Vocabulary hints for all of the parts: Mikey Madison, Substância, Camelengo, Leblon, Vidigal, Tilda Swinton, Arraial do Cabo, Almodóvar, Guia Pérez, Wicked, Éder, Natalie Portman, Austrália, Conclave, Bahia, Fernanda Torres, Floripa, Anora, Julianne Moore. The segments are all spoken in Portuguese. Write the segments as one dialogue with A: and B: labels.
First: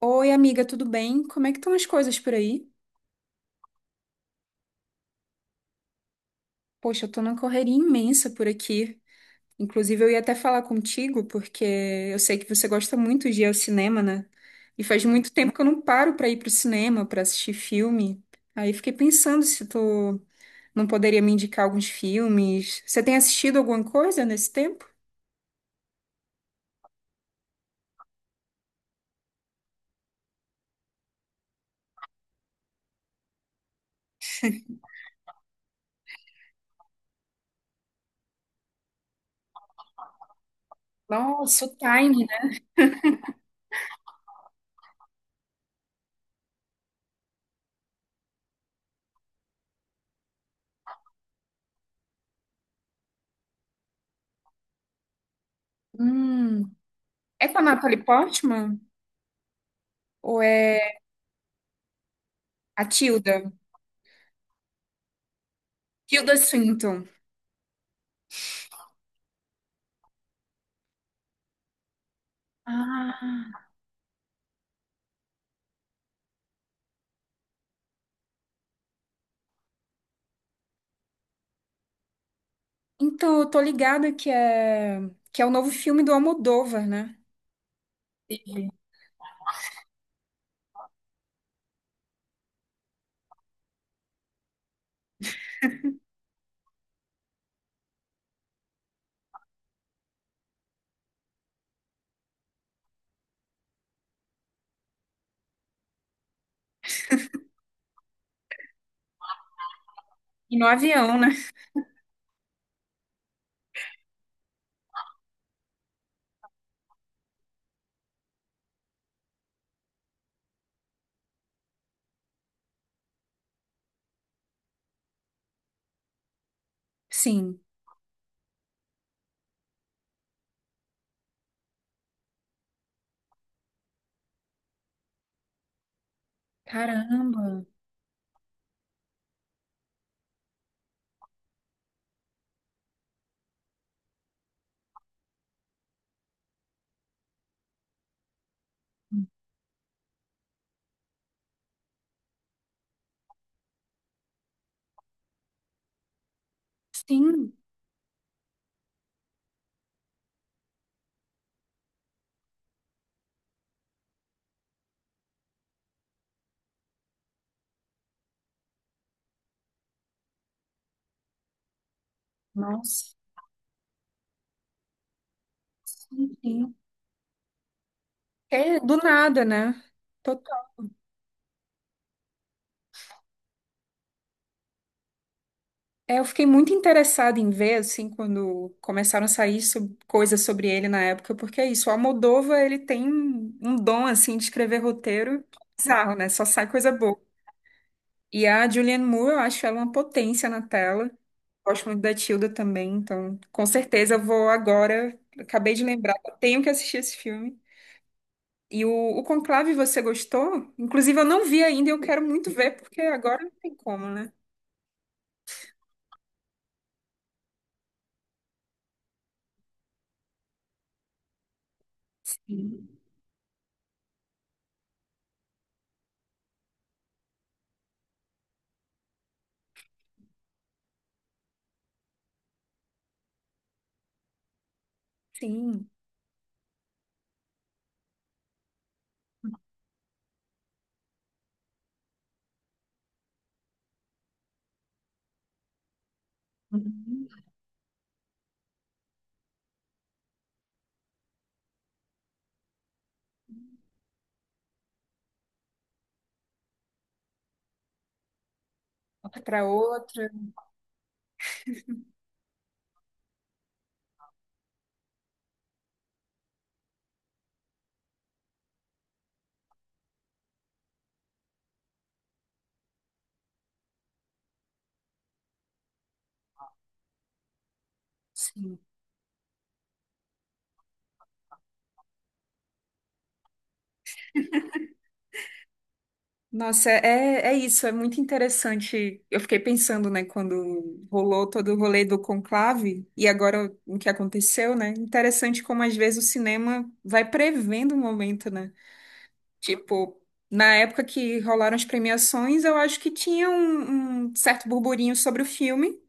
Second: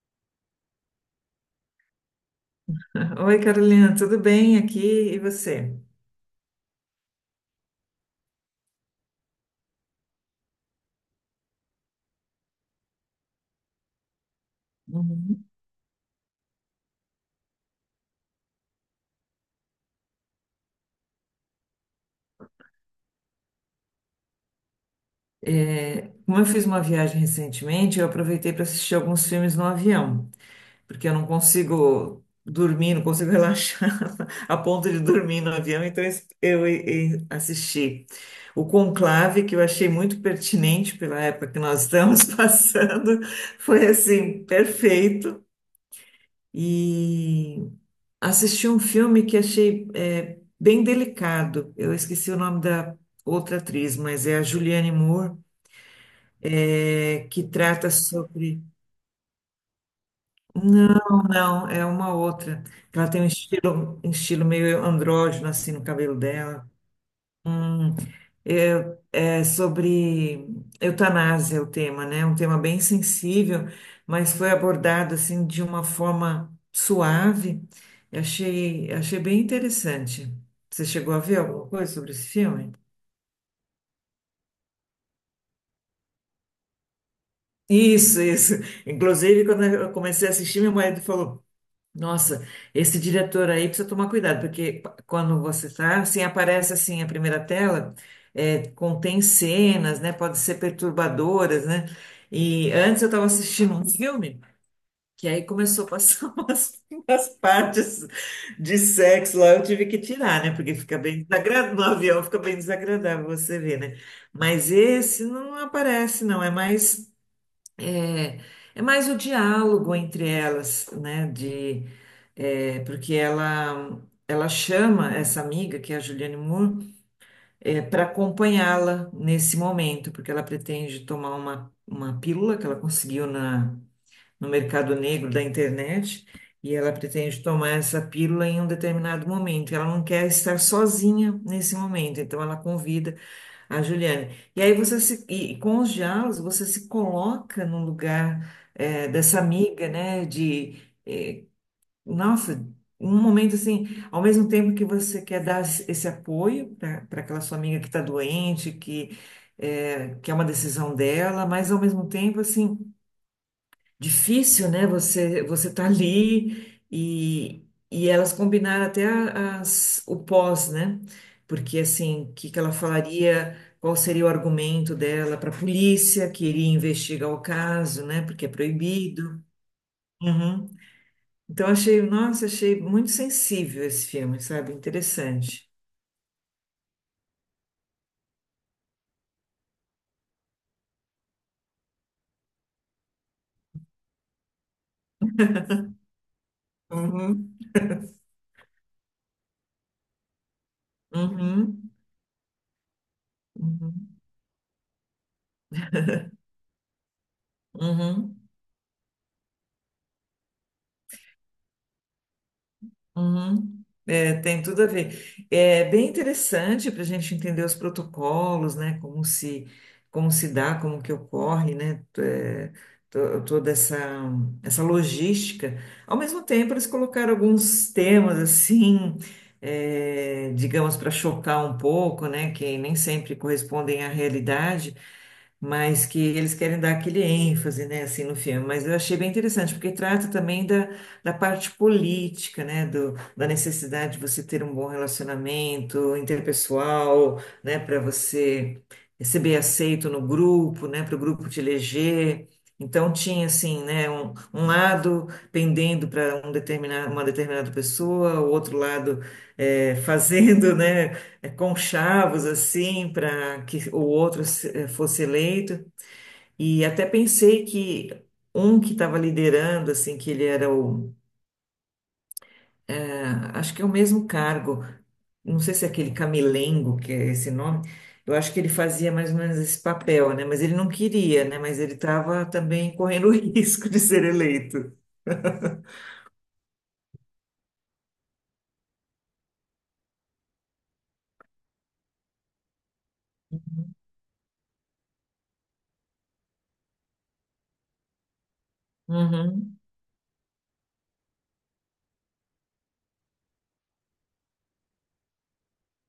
A: Oi, amiga, tudo bem? Como é que estão as coisas por aí?
B: Oi, Carolina, tudo bem aqui? E você?
A: Poxa, eu tô numa correria imensa por aqui. Inclusive, eu ia até falar contigo, porque eu sei que você gosta muito de ir ao cinema, né? E faz muito
B: Uhum.
A: tempo que eu não paro pra ir pro cinema, pra assistir filme. Aí fiquei pensando se tu não poderia me indicar alguns filmes. Você tem assistido alguma coisa nesse tempo?
B: Como eu fiz uma viagem recentemente, eu aproveitei para assistir alguns filmes no avião, porque eu não consigo dormir, não consigo relaxar a ponto de dormir no avião, então e assisti o Conclave, que eu achei muito pertinente pela época que
A: Nossa, o
B: nós estamos
A: Tiny, né?
B: passando, foi assim, perfeito. E assisti um filme que achei bem delicado. Eu esqueci o nome da outra atriz, mas é a Julianne Moore,
A: Hum.
B: que
A: É com a
B: trata
A: Natalie
B: sobre.
A: Portman? Ou é
B: Não, não, é uma outra.
A: a
B: Ela tem
A: Tilda?
B: um estilo meio andrógeno assim no cabelo
A: Tilda
B: dela.
A: Swinton.
B: Hum. É sobre eutanásia o tema, né? Um tema bem
A: Ah.
B: sensível, mas foi abordado assim de uma forma suave. Achei bem interessante. Você chegou a ver alguma coisa sobre esse filme?
A: Então, eu tô ligada que é o novo filme do Almodóvar, né?
B: Isso, isso. Inclusive, quando eu comecei a assistir, meu marido falou: "Nossa, esse diretor aí precisa tomar cuidado", porque quando você está assim, aparece assim a primeira tela, contém cenas, né? Pode ser perturbadoras, né? E antes eu estava assistindo um filme, que aí começou a passar umas partes de sexo lá, eu tive que tirar, né?
A: E no
B: Porque fica
A: avião,
B: bem
A: né?
B: desagradável, no avião fica bem desagradável você ver, né? Mas esse não aparece, não, é mais. É, é mais o diálogo entre elas, né? Porque ela chama essa amiga, que é a Juliane Moore,
A: Sim.
B: para acompanhá-la nesse momento, porque ela pretende tomar uma pílula que ela conseguiu no mercado negro da internet, e ela pretende
A: Caramba.
B: tomar essa pílula em um determinado momento. Ela não quer estar sozinha nesse momento, então ela convida a Juliane. E aí você se, e com os diálogos você se coloca no lugar dessa amiga, né? Eh, nossa, um momento assim, ao mesmo tempo que você quer dar esse apoio para aquela
A: Sim.
B: sua amiga que está doente, que que é uma decisão dela, mas ao mesmo tempo assim difícil, né? Você tá ali e elas combinaram até o pós, né? Porque assim, o que que ela
A: Nossa.
B: falaria? Qual seria o argumento dela para a polícia
A: Sim,
B: que iria
A: sim.
B: investigar o caso, né? Porque é
A: É do
B: proibido.
A: nada, né? Total.
B: Uhum. Então achei, nossa, achei muito sensível esse filme, sabe? Interessante.
A: É, eu fiquei muito interessada em ver, assim, quando começaram a sair coisas sobre ele na época, porque é isso, o Almodóvar, ele tem um dom, assim, de escrever roteiro bizarro, né? Só sai coisa boa.
B: Uhum.
A: E a Julianne Moore, eu acho ela uma potência na tela. Gosto
B: Uhum.
A: muito da Tilda também, então com certeza
B: Uhum.
A: eu vou agora. Acabei de lembrar, eu tenho que assistir esse filme.
B: Uhum.
A: E o, o Conclave, você gostou? Inclusive, eu não vi ainda e eu quero muito ver, porque agora não tem
B: Uhum.
A: como, né?
B: É, tem tudo a ver. É bem interessante para a gente entender os protocolos, né? Como se dá, como que ocorre, né?
A: Sim.
B: Toda essa logística. Ao mesmo tempo, eles colocaram alguns temas assim, é, digamos, para chocar um pouco, né? Que nem sempre correspondem à realidade,
A: Sim.
B: mas que eles querem dar aquele ênfase, né? Assim, no filme. Mas eu achei bem interessante, porque trata também da parte política, né, da necessidade de você ter um bom relacionamento
A: Uhum.
B: interpessoal, né, para você ser bem aceito no grupo, né, para o grupo te eleger. Então tinha assim, né, um lado pendendo para um determinado, uma determinada pessoa, o outro lado
A: Outra pra outra.
B: fazendo, né, conchavos assim para que o outro fosse eleito. E até pensei que um que estava liderando, assim, que ele era o... Acho que é o mesmo cargo. Não sei se é aquele Camelengo, que é esse nome. Eu acho que ele
A: Sim.
B: fazia mais ou menos esse papel, né? Mas ele não queria, né? Mas ele estava também correndo o risco de ser eleito.
A: Nossa, é isso, é muito interessante. Eu fiquei pensando, né, quando rolou todo o rolê do conclave e agora o que aconteceu, né? Interessante como às vezes o cinema vai prevendo o momento, né?
B: Uhum,
A: Tipo, na época que rolaram as premiações, eu acho que tinha um certo burburinho sobre o filme,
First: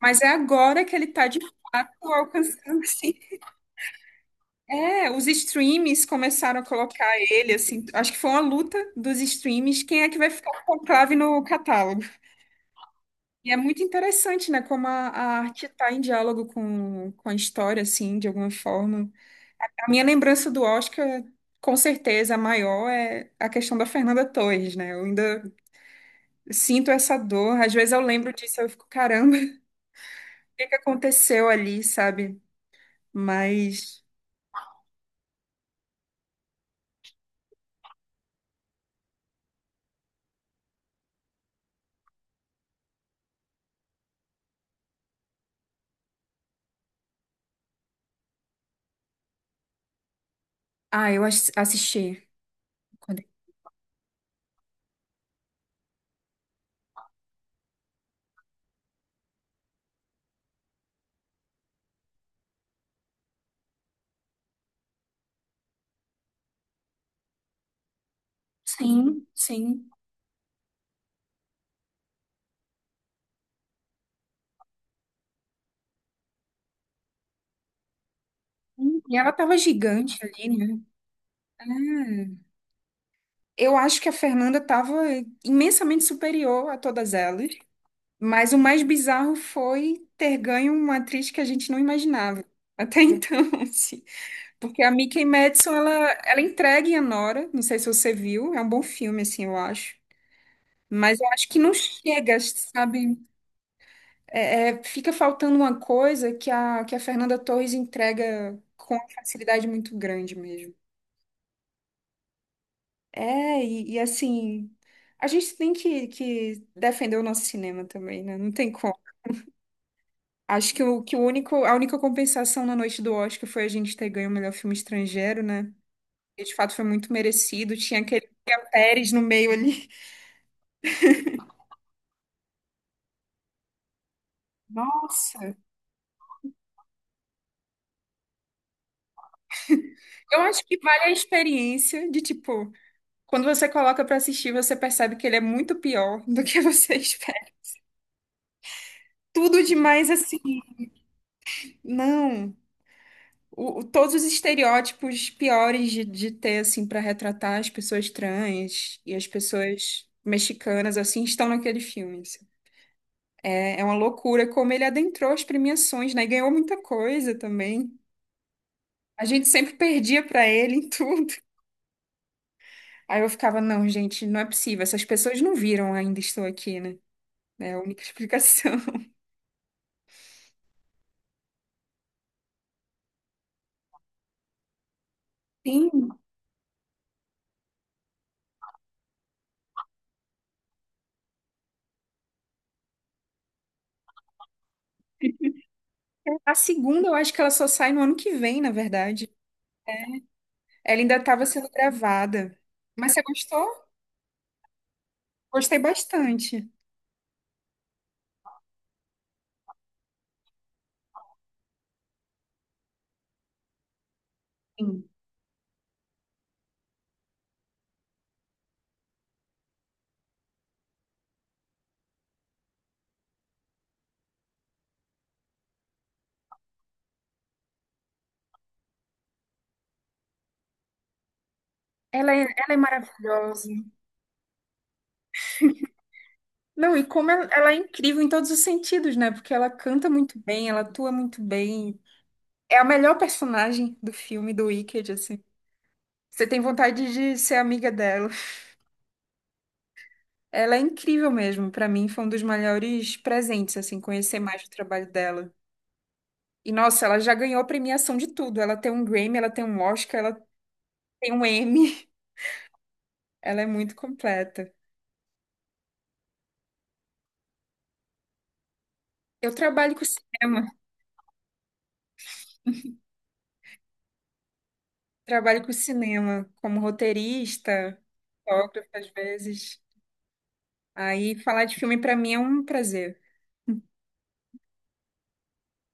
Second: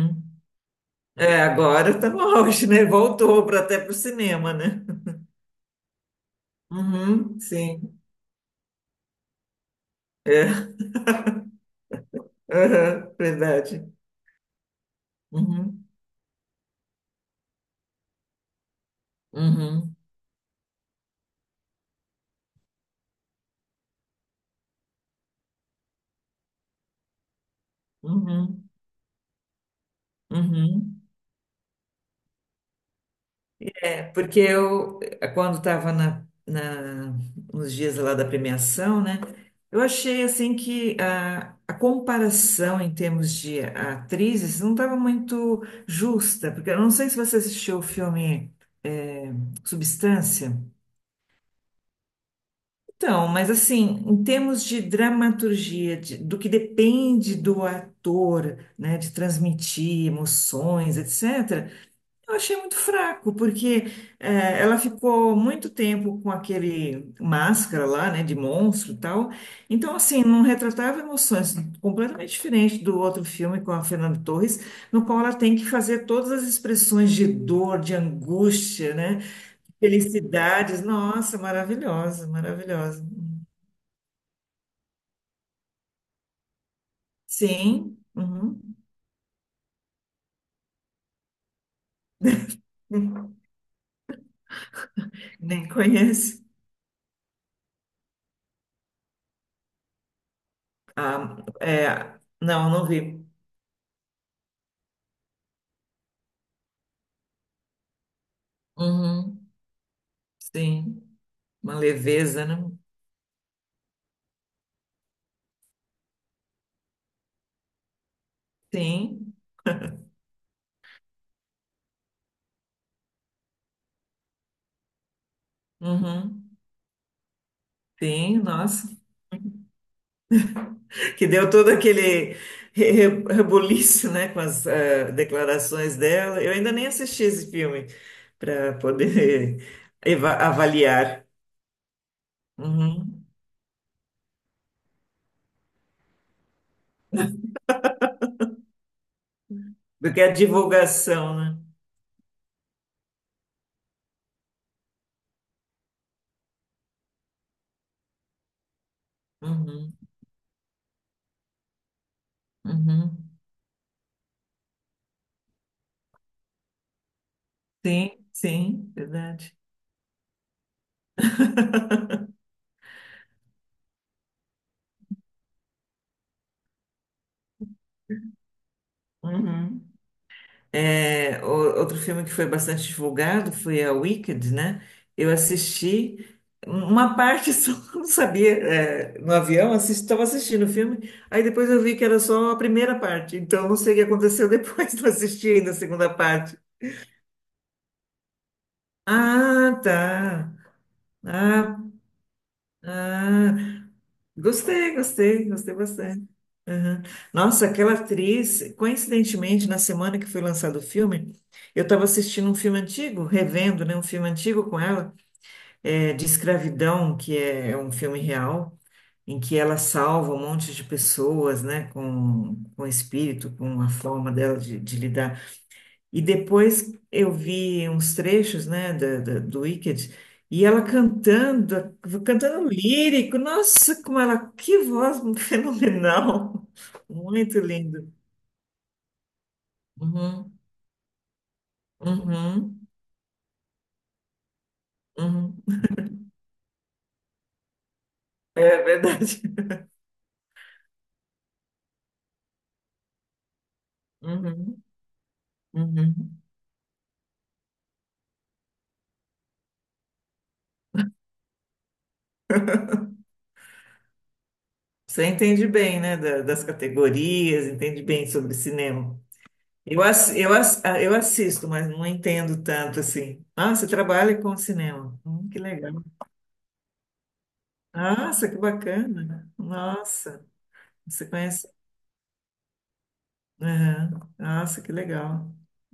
A: mas é agora que ele tá de
B: É, agora
A: fato
B: está no auge,
A: alcançando,
B: né?
A: assim.
B: Voltou para até para o cinema, né?
A: É, os streams começaram a colocar
B: Uhum,
A: ele, assim.
B: sim.
A: Acho que foi uma luta dos streams, quem é que vai ficar
B: É,
A: com o conclave no catálogo?
B: aham,
A: E é muito
B: verdade.
A: interessante, né, como a arte
B: Uhum,
A: está em diálogo com a história, assim, de alguma forma. A
B: uhum,
A: minha lembrança do Oscar, com certeza, a maior é a questão da Fernanda Torres, né? Eu ainda sinto essa dor. Às vezes eu lembro disso, eu
B: uhum,
A: fico, caramba, o que que
B: uhum.
A: aconteceu ali, sabe?
B: É,
A: Mas,
B: porque quando estava nos dias lá da premiação, né, eu achei assim que a comparação em termos de atrizes não estava muito justa, porque eu não sei se você assistiu o filme é, Substância.
A: ah, eu assisti. Quando.
B: Então, mas assim, em termos de dramaturgia, do que depende do ator, né, de transmitir emoções, etc. Eu achei muito fraco, porque ela ficou muito tempo com aquele máscara lá, né, de monstro e
A: Sim,
B: tal.
A: sim.
B: Então, assim, não retratava emoções, completamente diferente do outro filme com a Fernanda Torres, no qual ela tem que fazer todas as expressões de dor, de angústia,
A: E
B: né,
A: ela tava gigante ali, né?
B: felicidades. Nossa,
A: Ah,
B: maravilhosa, maravilhosa.
A: eu acho que a Fernanda tava imensamente superior a todas elas.
B: Sim,
A: Mas o
B: uhum.
A: mais bizarro foi ter ganho uma atriz que a gente não imaginava. Até então, assim. Porque a Mikey
B: Nem
A: Madison, ela
B: conheço.
A: entrega em Anora. Não sei se você viu. É um bom filme, assim, eu acho. Mas eu
B: Ah,
A: acho que não
B: é,
A: chega,
B: não, não
A: sabe?
B: vi.
A: Fica faltando uma coisa que a Fernanda Torres entrega com uma
B: Uhum.
A: facilidade muito grande mesmo.
B: Sim, uma leveza, né?
A: É, e assim. A gente tem que defender o nosso cinema também, né? Não tem como.
B: Sim,
A: Acho que o único, a única compensação na noite do Oscar foi a gente ter ganho o melhor filme estrangeiro, né? E de
B: uhum,
A: fato foi muito merecido. Tinha aquele
B: sim,
A: Guia
B: nossa.
A: Pérez no meio ali.
B: Que deu todo aquele rebuliço, né, com as
A: Nossa!
B: declarações dela. Eu ainda nem assisti esse filme para poder
A: Eu acho que vale a
B: avaliar.
A: experiência de tipo,
B: Uhum.
A: quando você coloca pra assistir, você percebe que ele é muito pior do que você espera. Tudo
B: Do
A: demais
B: a
A: assim.
B: divulgação, né?
A: Não. Todos os estereótipos piores de ter, assim, pra retratar as pessoas trans e as
B: Uhum,
A: pessoas mexicanas, assim, estão naquele filme. Assim.
B: uhum.
A: É, é uma loucura como ele adentrou as premiações, né? E ganhou muita coisa também.
B: Sim, sim,
A: A gente
B: verdade.
A: sempre perdia pra ele em tudo. Aí eu ficava, não, gente, não é possível. Essas pessoas não viram ainda estou aqui, né? É a única explicação.
B: Uhum. É, outro filme que foi bastante divulgado foi a Wicked, né? Eu
A: Sim,
B: assisti uma parte só, não sabia, é, no avião, estava assistindo o filme, aí depois eu vi que era só a primeira parte, então não sei o que aconteceu depois, não assisti ainda a segunda
A: a
B: parte.
A: segunda eu acho que ela só sai no ano que vem, na verdade.
B: Ah, tá.
A: Ela ainda estava sendo
B: Ah,
A: gravada. Mas você
B: ah.
A: gostou?
B: Gostei, gostei, gostei
A: Gostei
B: bastante.
A: bastante.
B: Aham. Nossa, aquela atriz, coincidentemente, na semana que foi lançado o filme, eu estava assistindo um filme antigo, revendo, né, um filme antigo com
A: Sim.
B: ela, é, de escravidão, que é um filme real, em que ela salva um monte de pessoas, né, com o espírito, com a forma dela de lidar. E depois eu vi uns trechos, né, do Wicked, e ela cantando,
A: Ela
B: cantando
A: é
B: lírico.
A: maravilhosa.
B: Nossa, como ela, que voz fenomenal!
A: Não, e como
B: Muito
A: ela é
B: lindo.
A: incrível em todos os sentidos, né? Porque ela canta muito
B: Uhum,
A: bem, ela atua muito bem, é a
B: uhum,
A: melhor personagem do filme do Wicked, assim.
B: uhum.
A: Você tem vontade de ser amiga dela.
B: É verdade.
A: Ela é incrível mesmo. Pra mim, foi um dos maiores presentes, assim, conhecer mais o
B: Uhum,
A: trabalho dela.
B: uhum.
A: E, nossa, ela já ganhou premiação de tudo. Ela tem um Grammy, ela tem um Oscar, ela tem um Emmy. Ela é muito completa.
B: Você entende bem, né, das categorias, entende bem sobre cinema.
A: Eu trabalho com cinema.
B: Eu assisto, mas não entendo tanto assim. Ah, você trabalha com cinema. Que
A: Trabalho com
B: legal.
A: cinema como roteirista,
B: Nossa, que
A: fotógrafa, às
B: bacana.
A: vezes.
B: Nossa, você
A: Aí, falar
B: conhece?
A: de filme pra mim é um prazer.
B: Aham. Nossa, que legal.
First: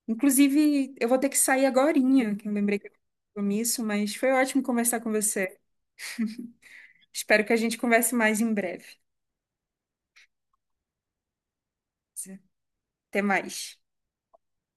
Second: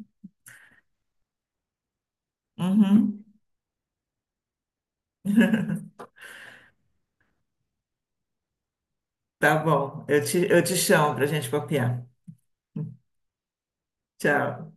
A: Inclusive, eu vou ter que sair agorinha, que eu lembrei que eu tinha
B: Uhum.
A: um compromisso, mas foi ótimo conversar com você. Espero que a gente converse mais em breve.
B: Tá bom, eu te chamo para gente copiar.
A: Até mais.
B: Tchau.